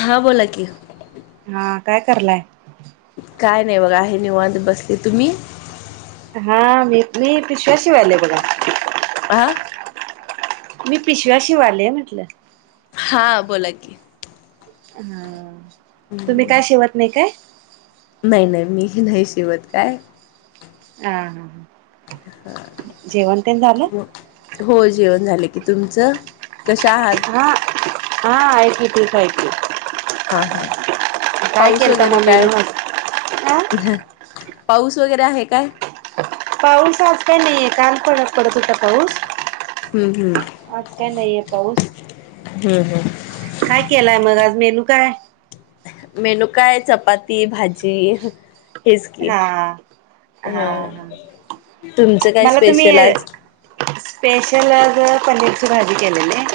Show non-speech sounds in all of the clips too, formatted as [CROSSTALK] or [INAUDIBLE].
हां, बोला की. हां, काय करालाय? काय नाय बघा, हे निवांत बसले, तुम्ही? हां, मी-मी पिशव्या शिवाले, बघा. आं? मी पिशव्या शिवालेय, म्हटलं. हां, बोला की. हं, तुम्ही काय शिवत नाही काय? नही-नही, मी हीं नही शिवत, काय? आहा ह, जेवण तेण झालं? हो, जेवण झालं की. तुमचं? कशा आहात? हां हां, ऐक ठीक, हाय की हां, हां काय पाऊस केलता वगैरे मग काय? मेनू आज? आ ह्हणं. पाऊस वगैरे, आहे काय? पाऊस आज काय नही, काल पडत-पडत होता पाऊस. हम्म हम्म आज काय नहीये पाऊस. हम हम. काय केलाय म, आज मेनू काय? मेनू काय, चपाती भाजी, ह्हणं. हेच की हा हा तुमचं काय मला तुम्ही स्पेशल आज? स्पेशल आज पनीरची भाजी केलीया मी.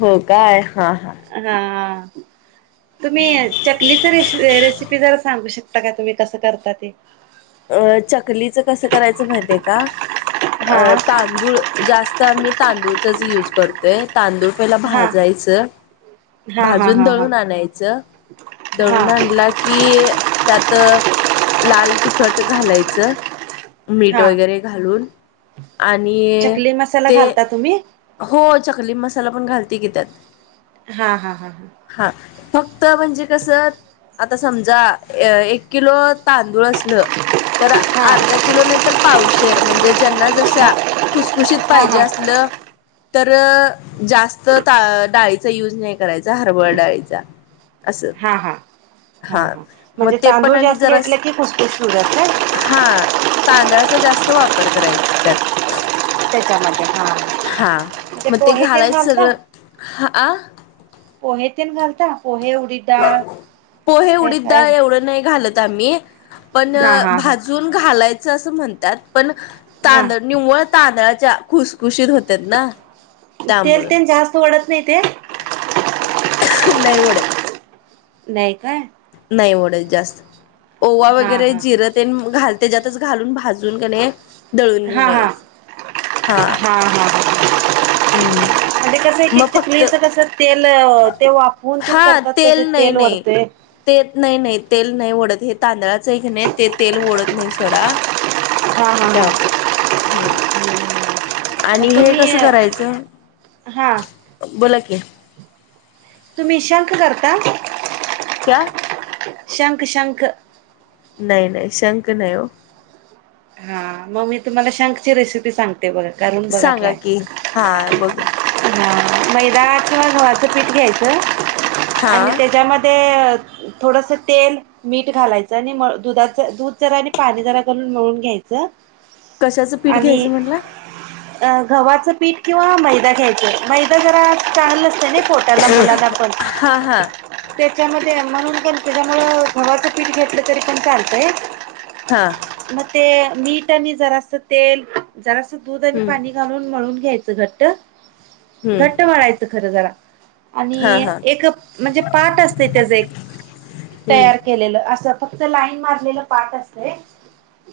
हो काय हा हा. हा तुम्ही चकलीच रेस रेसिपी जरा सांगू शकताय? तगा [UNINTELLIGIBLE] तुम्ही कसं करता ते. अ चकलीचं कसं करायचं माहित आहे का हा अ. तांदूळ जास्त आम्ही तांदूळचाच युज करतोय तांदूळ. पहिला हा भाजायचं. हा हा भाजून हा हा दळून आणायचं हा दळून आणला. कि त्यात लाल तिखट घालायचं. मीठ हा वगैरे घालून आणि ते मम्मी. हो चकली मसाला पण घालते की त्यात. हा हा हा हा. हा फक्त म्हणजे कसं आता समजा एक किलो तांदूळ असल तर हा हा अर्धा. किलो नाही तर पावशेर म्हणजे ज्यांना जशा खुसखुशीत हा पाहिजे हा असलं. तर जास्त डाळीचा युज नाही करायचा हरबरा डाळीचा. असं हा हा हा हा मग म्हणजे ते पण तांदूळ आणि जास्त जरा घेतले की खुशखुशीत होत्यात काय हा तांदळाचा जास्त वापर करायचा त्यात. त्याच्यामध्ये हां [UNINTELLIGIBLE] हा मग ते घालायचं सगळं हा. पोहे तेण घालता पोहे उडीद डाळ पोहे असं काय उडीद डाळ काय? एवढं नाही घालत आम्ही पण हा हा हा भाजून घालायचं असं म्हणतात. पण हा तांदळ निव्वळ तांदळाच्या खुसखुशीत होट्यात ना. तेल तेल त्यामुळं जास्त वाढत नाही ते नाही वाढत. नाही काय. नाही ओढत जास्त ओवा हा वगैरे हा हा जिरं तेन घाल त्याच्यातच घालून भाजून कने दळून घेऊन हा हा यायचं हा. [INAUDIBLE] हा हा हम्म म्हणजे कस एक एक मग फक्त चकलीच. तेल ते वाफवून तेन करतात त्याचे तेल वढतेंय. तेच नाही नाही तेल नाही ओढत हे तांदळाच आहे की नाही ते तेल ओढत नाही सोडा. ह [INAUDIBLE] त्यामुळे हम्म. आणि मग हे तुम्ही कसं करायचं? हा बोला की. तुम्ही शंक करता? क [UNINTELLIGIBLE] शंख शंख. नाही नाही शंक नाही हो. हा मग मी तुम्हाला शंखची रेसिपी सांगते. ते बघ [INAUDIBLE] करून बघा सांगा ट्राय. की हा [INAUDIBLE] बघ हा मैदा किंवा गव्हाच पीठ घ्यायचं. [INAUDIBLE] हा आणि त्याच्यामध्ये. थोडंसं तेल मीठ घालायचं आणि म दुधाचं दूध जरा आणि पाणी जरा घालून मिळून. घ्यायचं. कशाचं पीठ घ्यायचं म्हटला? अ गव्हाचं पीठ किंवा मैदा घ्यायचं मैदा जरा चांगलं असतय नाही पोटाला मुलांना पण हा हा त्याच्यामध्ये म्हणून [UNINTELLIGIBLE] त्याच्यामुळं गव्हाचं पीठ घेतलं तरी पण चालतंय हां मग ते मीठ आणि जरासं तेल जरास दूध आणि हम्म पाणी घालून मळून घ्यायचं घट्ट. घट्ट हम्म म्हळायचं खरं जरा हा आणि हा एक म्हणजे पाठ असते त्याच एक हम्म तयार केलेलं असं फक्त लाईन मारलेलं पाट असतंय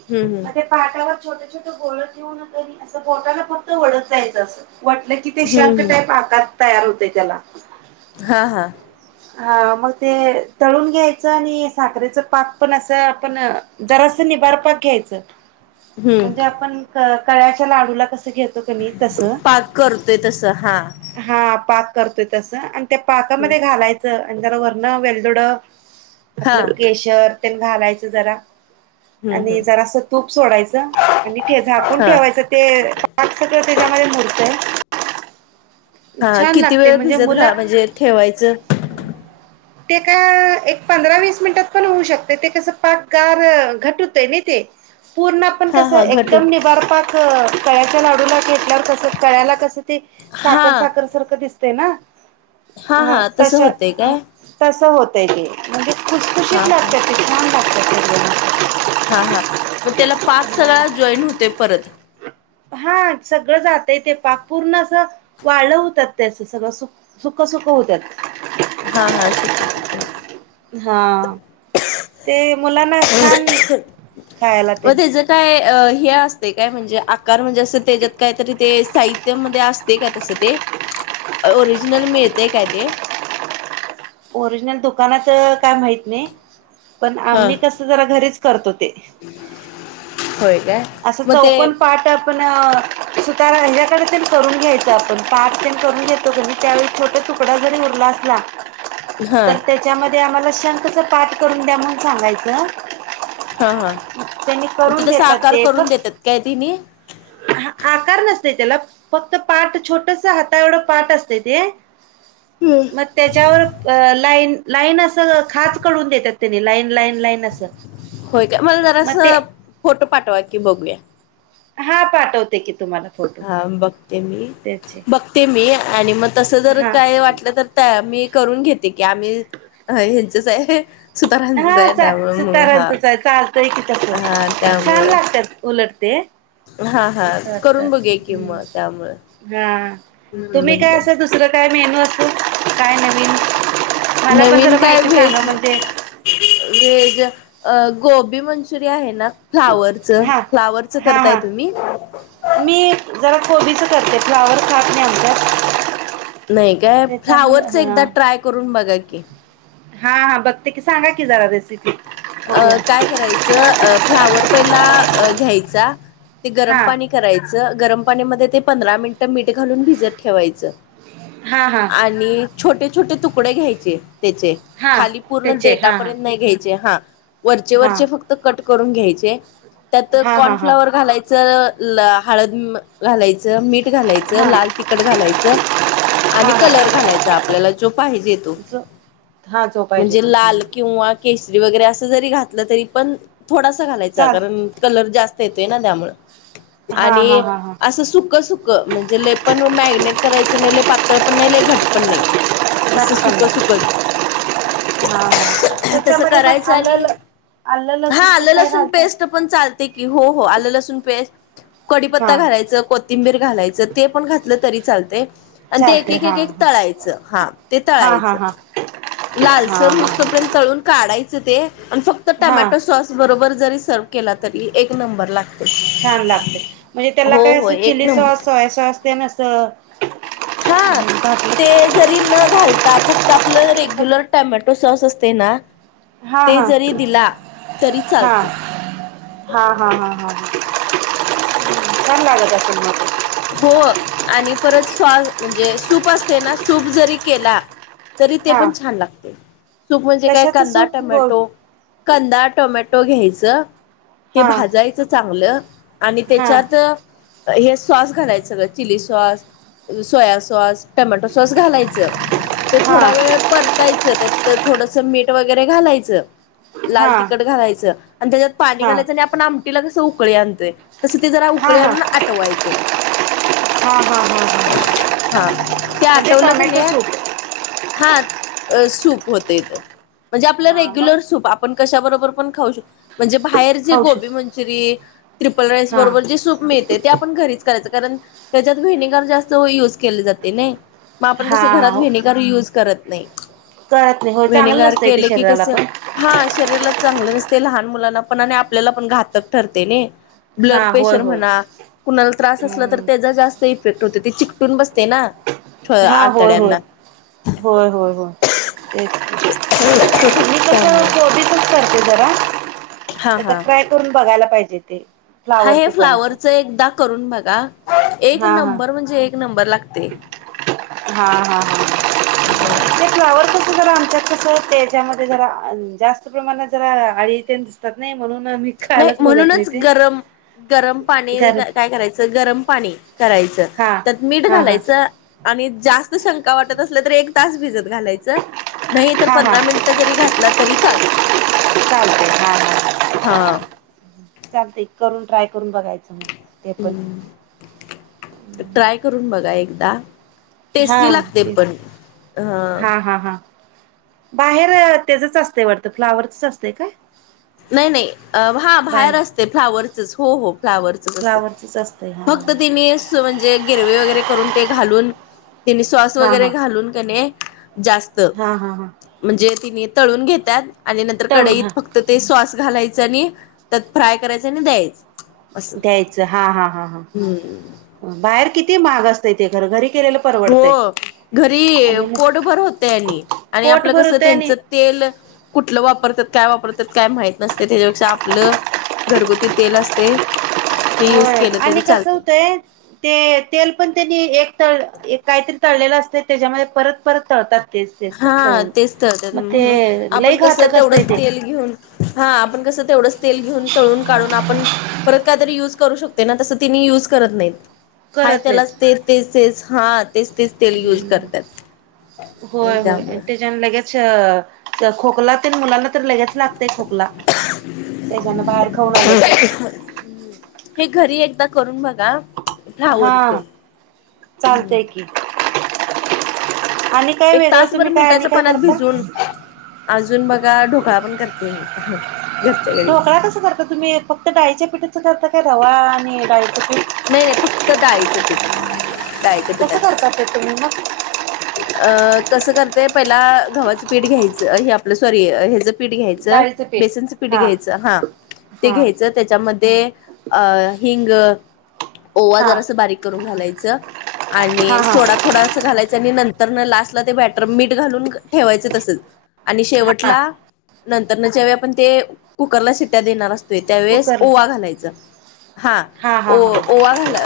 हम्म हम्म मग ते पाटावर छोटं छोटं गोळं ठेऊन तेन असं बोटानं फक्त वडत जायचं असं वडलं की ते शंख हम्म हम्म टाईप आकार तयार होतय त्याला. हा हा [INAUDIBLE] हा मग ते तळून घ्यायचं आणि साखरेचं पाक पण असं आपण जरासं निबार पाक घ्यायचं हम्म म्हणजे आपण कळ्याच्या लाडूला कस घेत तो कनी तसं पाक करतोय तसं हा हम्म हा पाक करतोय तसं आणि त्या पाकामध्ये घालाय चं आणि जरा वरनं वेलदोड हा आपलं केशर तेन घालायचं जरा हम्म आणि हम्म जरासं तूप सोडायचं आणि ठे झाकून हा ठेवायचं ते [INAUDIBLE] त्याच्यामध्ये मूरतय हा किती लागते वेळ म्हणजे भिजत मुलं घा म्हणजे ठेवायचं? ते का एक पंधरा वीस मिनिटात पण होऊ शकते ते कसं पाक गार घट्ट होतय नाही ते पूर्ण पण हा कस हा घटून एकदम निबार पाक कळ्याच्या लाडूला घेतल्यावर कस कळ्याला कसं ते हा साखर साखर सारखं दिस ते ना हा ह हा तसं होतंय तशं काय तसं होतय ते म्हणजे खुशखुशीत हा हा लागत ते छान लागतात ते हा हा मग त्याला पाक सगळा जॉईन होतोय परत हा सगळं जातय ते पाक पूर्ण असं वाळं होत्यात ते असं सगळं सुख सुखं सुखं होत्यात. हा हा सुखं सुखं. हा ते मुलांना छान खायला व तेन त्याचं काय हे असतय काय म्हणजे आकार म्हणजे असं त्याच्यात कायतरी ते साहि त्य मध्ये असते काय तसं ते ओरिजिनल मिळतय काय ते? ओरिजिनल दुकानात काय माहित नाही पण हा. आम्ही कसं जरा घरीच करतो ते. होय काय? असं मग ते चौकोण पाट ण सुतारा हेच्याकडं पण करून घ्यायचं आपण पाट तेन करून घेतो कनी त्यावेळी छोटं तुक डा जरी उरला असला हा तर त्याच्यामध्ये आम्हाला शंखचं पाठ करून द्या म्हणून सांगायचं. हा हा त्यांनी म ते करून तसं देतात आकार ते करून फक्त देतात काय तेनी? आकार नसतोय त्याला फक्त पाट छोटंसं हाता एवढं पाट असतय ते मग त्याच्यावर अ लाईन लाईन असं खाच करून देतात तेनी लाईन लाईन लाईन असं होय काय मला मग जरास ते फोटो पाठवा की बघूया हा पाठवते की तुम्हाला फोटो हा बघते मी त्याचे बघते मी आणि मग तस जर हा काय वाटलं तर मी करून घेते की आम्ही ह्याचच आहे. सुतारांचंच हा आहे चा त्यामुळे मग हा सुतारांचच चालयकी तस हा छान त्यामुळं लागतात उलटते हा हा मस्त करून वाटतात बघे कि मग त्यामुळं ह हा तुम्ही काय म्हटलं असं दुसरं काय मेनू असू काय नवीन मला पण नवीन जरा काय माहिती सांगा व्हेज म्हणजे व्हेज अ गोबी मंचुरिया आहे ना फ्लावरच हां फ्लावरचं हां करताय हां तुम्ही मी जरा कोबीचं करते फ्लावर काढन्याअगोदर नाही काय फ्लावरच एकदा हां ट्राय करून बघा की हा हा बघते की सांगा की जरा रेसिपी अ बघूया काय करायचं फ्लावर पहिला घ्यायचा ते गरम हां पाणी करायचं गरम पाणीमध्ये ते पंधरा मिनिटं मीठ घालून भिजत ठेवायचं हा हा आणि छोटे छोटे तुकडे घ्यायचे त्याचे हां खाली पूर्ण त्याचे हां हां डेटापर्यंत नाही घ्यायचे हा वरचे हां वरचे फक्त कट करून घ्यायचे त्यात हा हा हा कॉर्नफ्लवर घालायचं हळद घालायचं मीठ घालायचं हा लाल हा तिखट घालायचं आणि कलर हा घालायचा आपल्याला जो पाहिजे तो जो हा जो पाहिजे म्हणजे तो लाल हम्म. किंवा केसरी वगैरे अस जरी घातलं तरी पण थोडासा घालायचा चाल कारण कलर जास्त येतोय ना त्यामुळे हा हा हा असं सुकं सुक म्हणजे लै पण मॅरिनेट करायच नाही लै पातळ पण नाही घट पण नाही असं लटकन सुख सुखच हा हा तसं त्याच्यामध्ये मग करायचं आलं आणि ल आलं हा तेन आलं काय लसूण घालता पेस्ट कुठं पन‌ चालतंय कि हो हो आलं लसूण पेस्ट हा कढीपत्ता घालायचं कोथिं बीर घालायचं ते पण घातलं तरी चालते आणि ते एक चालते एक हा एक एक हा तळायचं हा ते हा हा तळायचं हा हा लालसर हुस हा तोपर्यंत तळून काढायचं ते आणि फक्त हा टमॅटो सॉस बरोबर जरी सर्व केला तरी एक नंबरला छान लागते म्हणजे त्याला काय हो असं एक chilli sauce number soya sauce ते अस हा ते जरी न घालता फक्त आपलं रेग्युलर टमॅटो सॉस असते ना हा ते हा जरी दिला तरी हा चालते हा हा हा हा [INAUDIBLE] छान लागत असेल मग हो आणि परत स्वास म्हणजे सूप असते ना सूप जरी केला तरी ते हा पण छान लागते सूप म्हणजे काय कशाचं कांदा सूप गो टमॅटो कंदा टोमॅटो घ्यायचं ते हा भाजायचं चांगलं आणि हां त्याच्यात हे सॉस घालायचं सगळं chilli sauce soya sauce tomato sauce घालायचं ते थोडा हां वेळ परत यच त्यात थोडंस मीठ वगैरेघालायचं लाल हां तिखट घालायचं आणि त्याच्यात पाणी हां घालायचं आणि आपण आमटीला कसं उकळी आणतोय तस ते जरा उकळी आणून आटवायचं हा हा हा ह हा ते आटवलं की टोमॅटो नई सूप हा सूप होते तर म्हणजे आपल्या हां मग रेग्युलर सूप आप आपण कशाबरोबर पण खाऊ शकत म्हणजे बाहेर जे खाऊ गोबी शक मंचुरीन ट्रिपल राईस हां बरोबर जे सूप मिळते ते आपण घरीच करायचं कारण त्याच्यात व्हिनेगर जास्त युज केले जाते नाही मग आपण घरात कसं हां विनेगर तर युज करत नाही, कळत नाही होय चांगलं व्हिनेगार नसतंय ते केले की शरीराला कस पण हा शरीराला चांगलं नसते लहान मुलांना पण आणि आपल्याला पण घातक ठरते ना ब्लड हां होय प्रेशर होय म्हणा कुणाला त्रास असला तर हम्म त्याचा जास्त इफेक्ट होते ते चिकटून बसते ना हां होय होय आतड्यांना होय होय होय तेच की मी पण त्यामुळं कस करते जरा, हा एकदा हा ट्राय करून बघायला पाहिजे ते. हा हे फ्लावरचं पण असं फ्लावरच एकदा करून बघा एक हां नंबर म्हणजे एक नंबर लागते. हा हा हा फ्लावर कस जरा आमच्यात कस त्याच्यामध्ये जरा जास्त प्रमाणात जरा अळी येते येतात ना म्हणून आम्ही नाही म्हणूनच गरम, गरम पाणीनी गरम काय करायचं गरम पाणी करायचं हा त्यात मीठ हा हा घालायचं आणि जास्त शंका वाटत असल्या तर एक तास भिजत घालायचं नाही तर हा हा पंधरा मिनटं जरी घातलं तरी चालत चालतंय हा हा ह हा चालते करून ट्राय करून बघायचं मग ते पण हम्म ट्राय करून बघा एकदा हा टेस्टी लागते तेच पण हा हा हा बाहेर तेचंच असते वाटत फ्लावरच असते का? नाही नाही हा बाहेर असते फ्लावरचच हो हो फ्लावरचच असतंय फ्लावरचच असतंय हा. म्हणजे गिरवे वगैरे करून ते घालून त्या सॉस हा वगैरे हा घालून की नाही जास्त हा हा हा म्हणजे तिने तळून घेतात आणि नंतर तळून हा कडईत फक्त ते सॉस घालायचं आणि त्यात फ्राय करायचं आणि द्यायचं द्यायचं हा हा ह ह हम्म. बाहेर किती महाग असतय ते घर घरी केलेलं परवडतंय हो घरी आणि मग पोटभर होतय आणि, आणि पोट आपलं कसं भरवतय त्यांच आणि तेल कुठलं वापरतात काय वापरतात काय माहत नसत त्याच्यापेक्षा आपलं घरगुती तेल असते ते युज होय केलं आणि तरी कस चालते. होतंय ते तेल पण त्यांनी एक तळ काहीतरी तळलेलं असत त्याच्यामध्ये परत परत तळतात तेच तेच हा तळून तेच तर मग ते म्हणून आपण लई कसं घातक असतय तेवढंच ते तेल घेऊन हा आपण कसं तेवढंच तेल घेऊन तळून काढून आपण परत काय तरी युज करू शकते ना तसं तेनि युज करत नाहीत. हाय करत त्यालाच नाहीत ते तेच तेच हा तेच तेच तेल यूज हम्म करत्यात. होय होय आणि त्याच्यान लगेच खोकला ते मुलांना तर लगेच लागतय खोकला त्याच्यान बाहेर खाऊन आलं की हम हे घरी एकदा करून बघा हा फ्लावरचं हम्म. चालतय की आणि काय एक वेगळं तासभर तुम्ही काय आणि मिठाच्या काय पाण्यात करता. भिजून अजून बघा ढोकळा पण करते मी घरच्या घरी ढोकळा कस करता तुम्ही [INAUDIBLE] फक्त डाळीच्या पीठाचं करता काय रवा आणि डाळीचं पीठ नाही नाही फक्त डाळीचं पीठ डाळीच्या कसं करता पिठाचच ते तुम्ही मग? अ कसं करते पहिला गव्हाचं पीठ घ्यायचं हे आपलं सॉरी हेच पीठ पीठ घ्यायचं डाळीचं बेसनचं पीठ हा घ्यायचं हा ते हा घ्यायचं त्याच्या मध्ये अ हिंग ओवा हा जरासं बारीक करून घालायचं आणि हा हा सोडा थोडासं घालायचं आणि नंतरन लास्टला ते बॅटर मीठ घालून ठेवायच तसच आणि हा शेवटला नंतरन ज्यावेळी आपण ते कुकरला शिट्या देणार असतोय. त्यावेेळेस कुकरला ओवा घालायच हा ओ हा हा ओवा घाला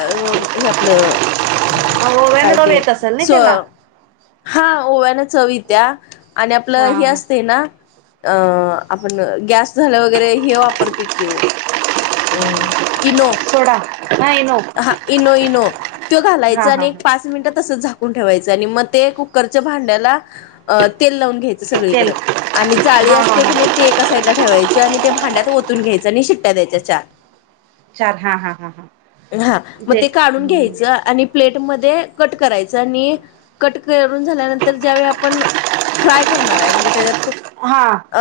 हे आपलं ओव्यान काय रव ते येत असेल ना सो त्याला हा ओव्यान चव येत्या आणि आपलं हा हे हा असतय ना अं आपण गॅस झाल्यावर वगैरे हे वापरतोय की ओ अ इनो सोडा नाही नो हा इनो इनो तो घालायच हा हा आणि एक हा पाच मिनिट तसच झाकुन झाकून ठेवायच आणि म ते कुकरच्या भांड्याला तेल लावून घ्यायच. सगळीकड तेल आणि जाळी हा हा असते की नाही हा ते एका साईडला ठेवायच आणि ते भांड्यात ओतून घ्यायचं आणि शिट्ट्या द्यायच्या चार चार हा हा हा हा हा म ते काढून घ्यायचं आणि प्लेट मध्ये कट करायच आणि कट करून झाल्या नंतर ज्यावेळी आपण फ्राय करणार आहे म्हणजे त्याच्यात हा अ,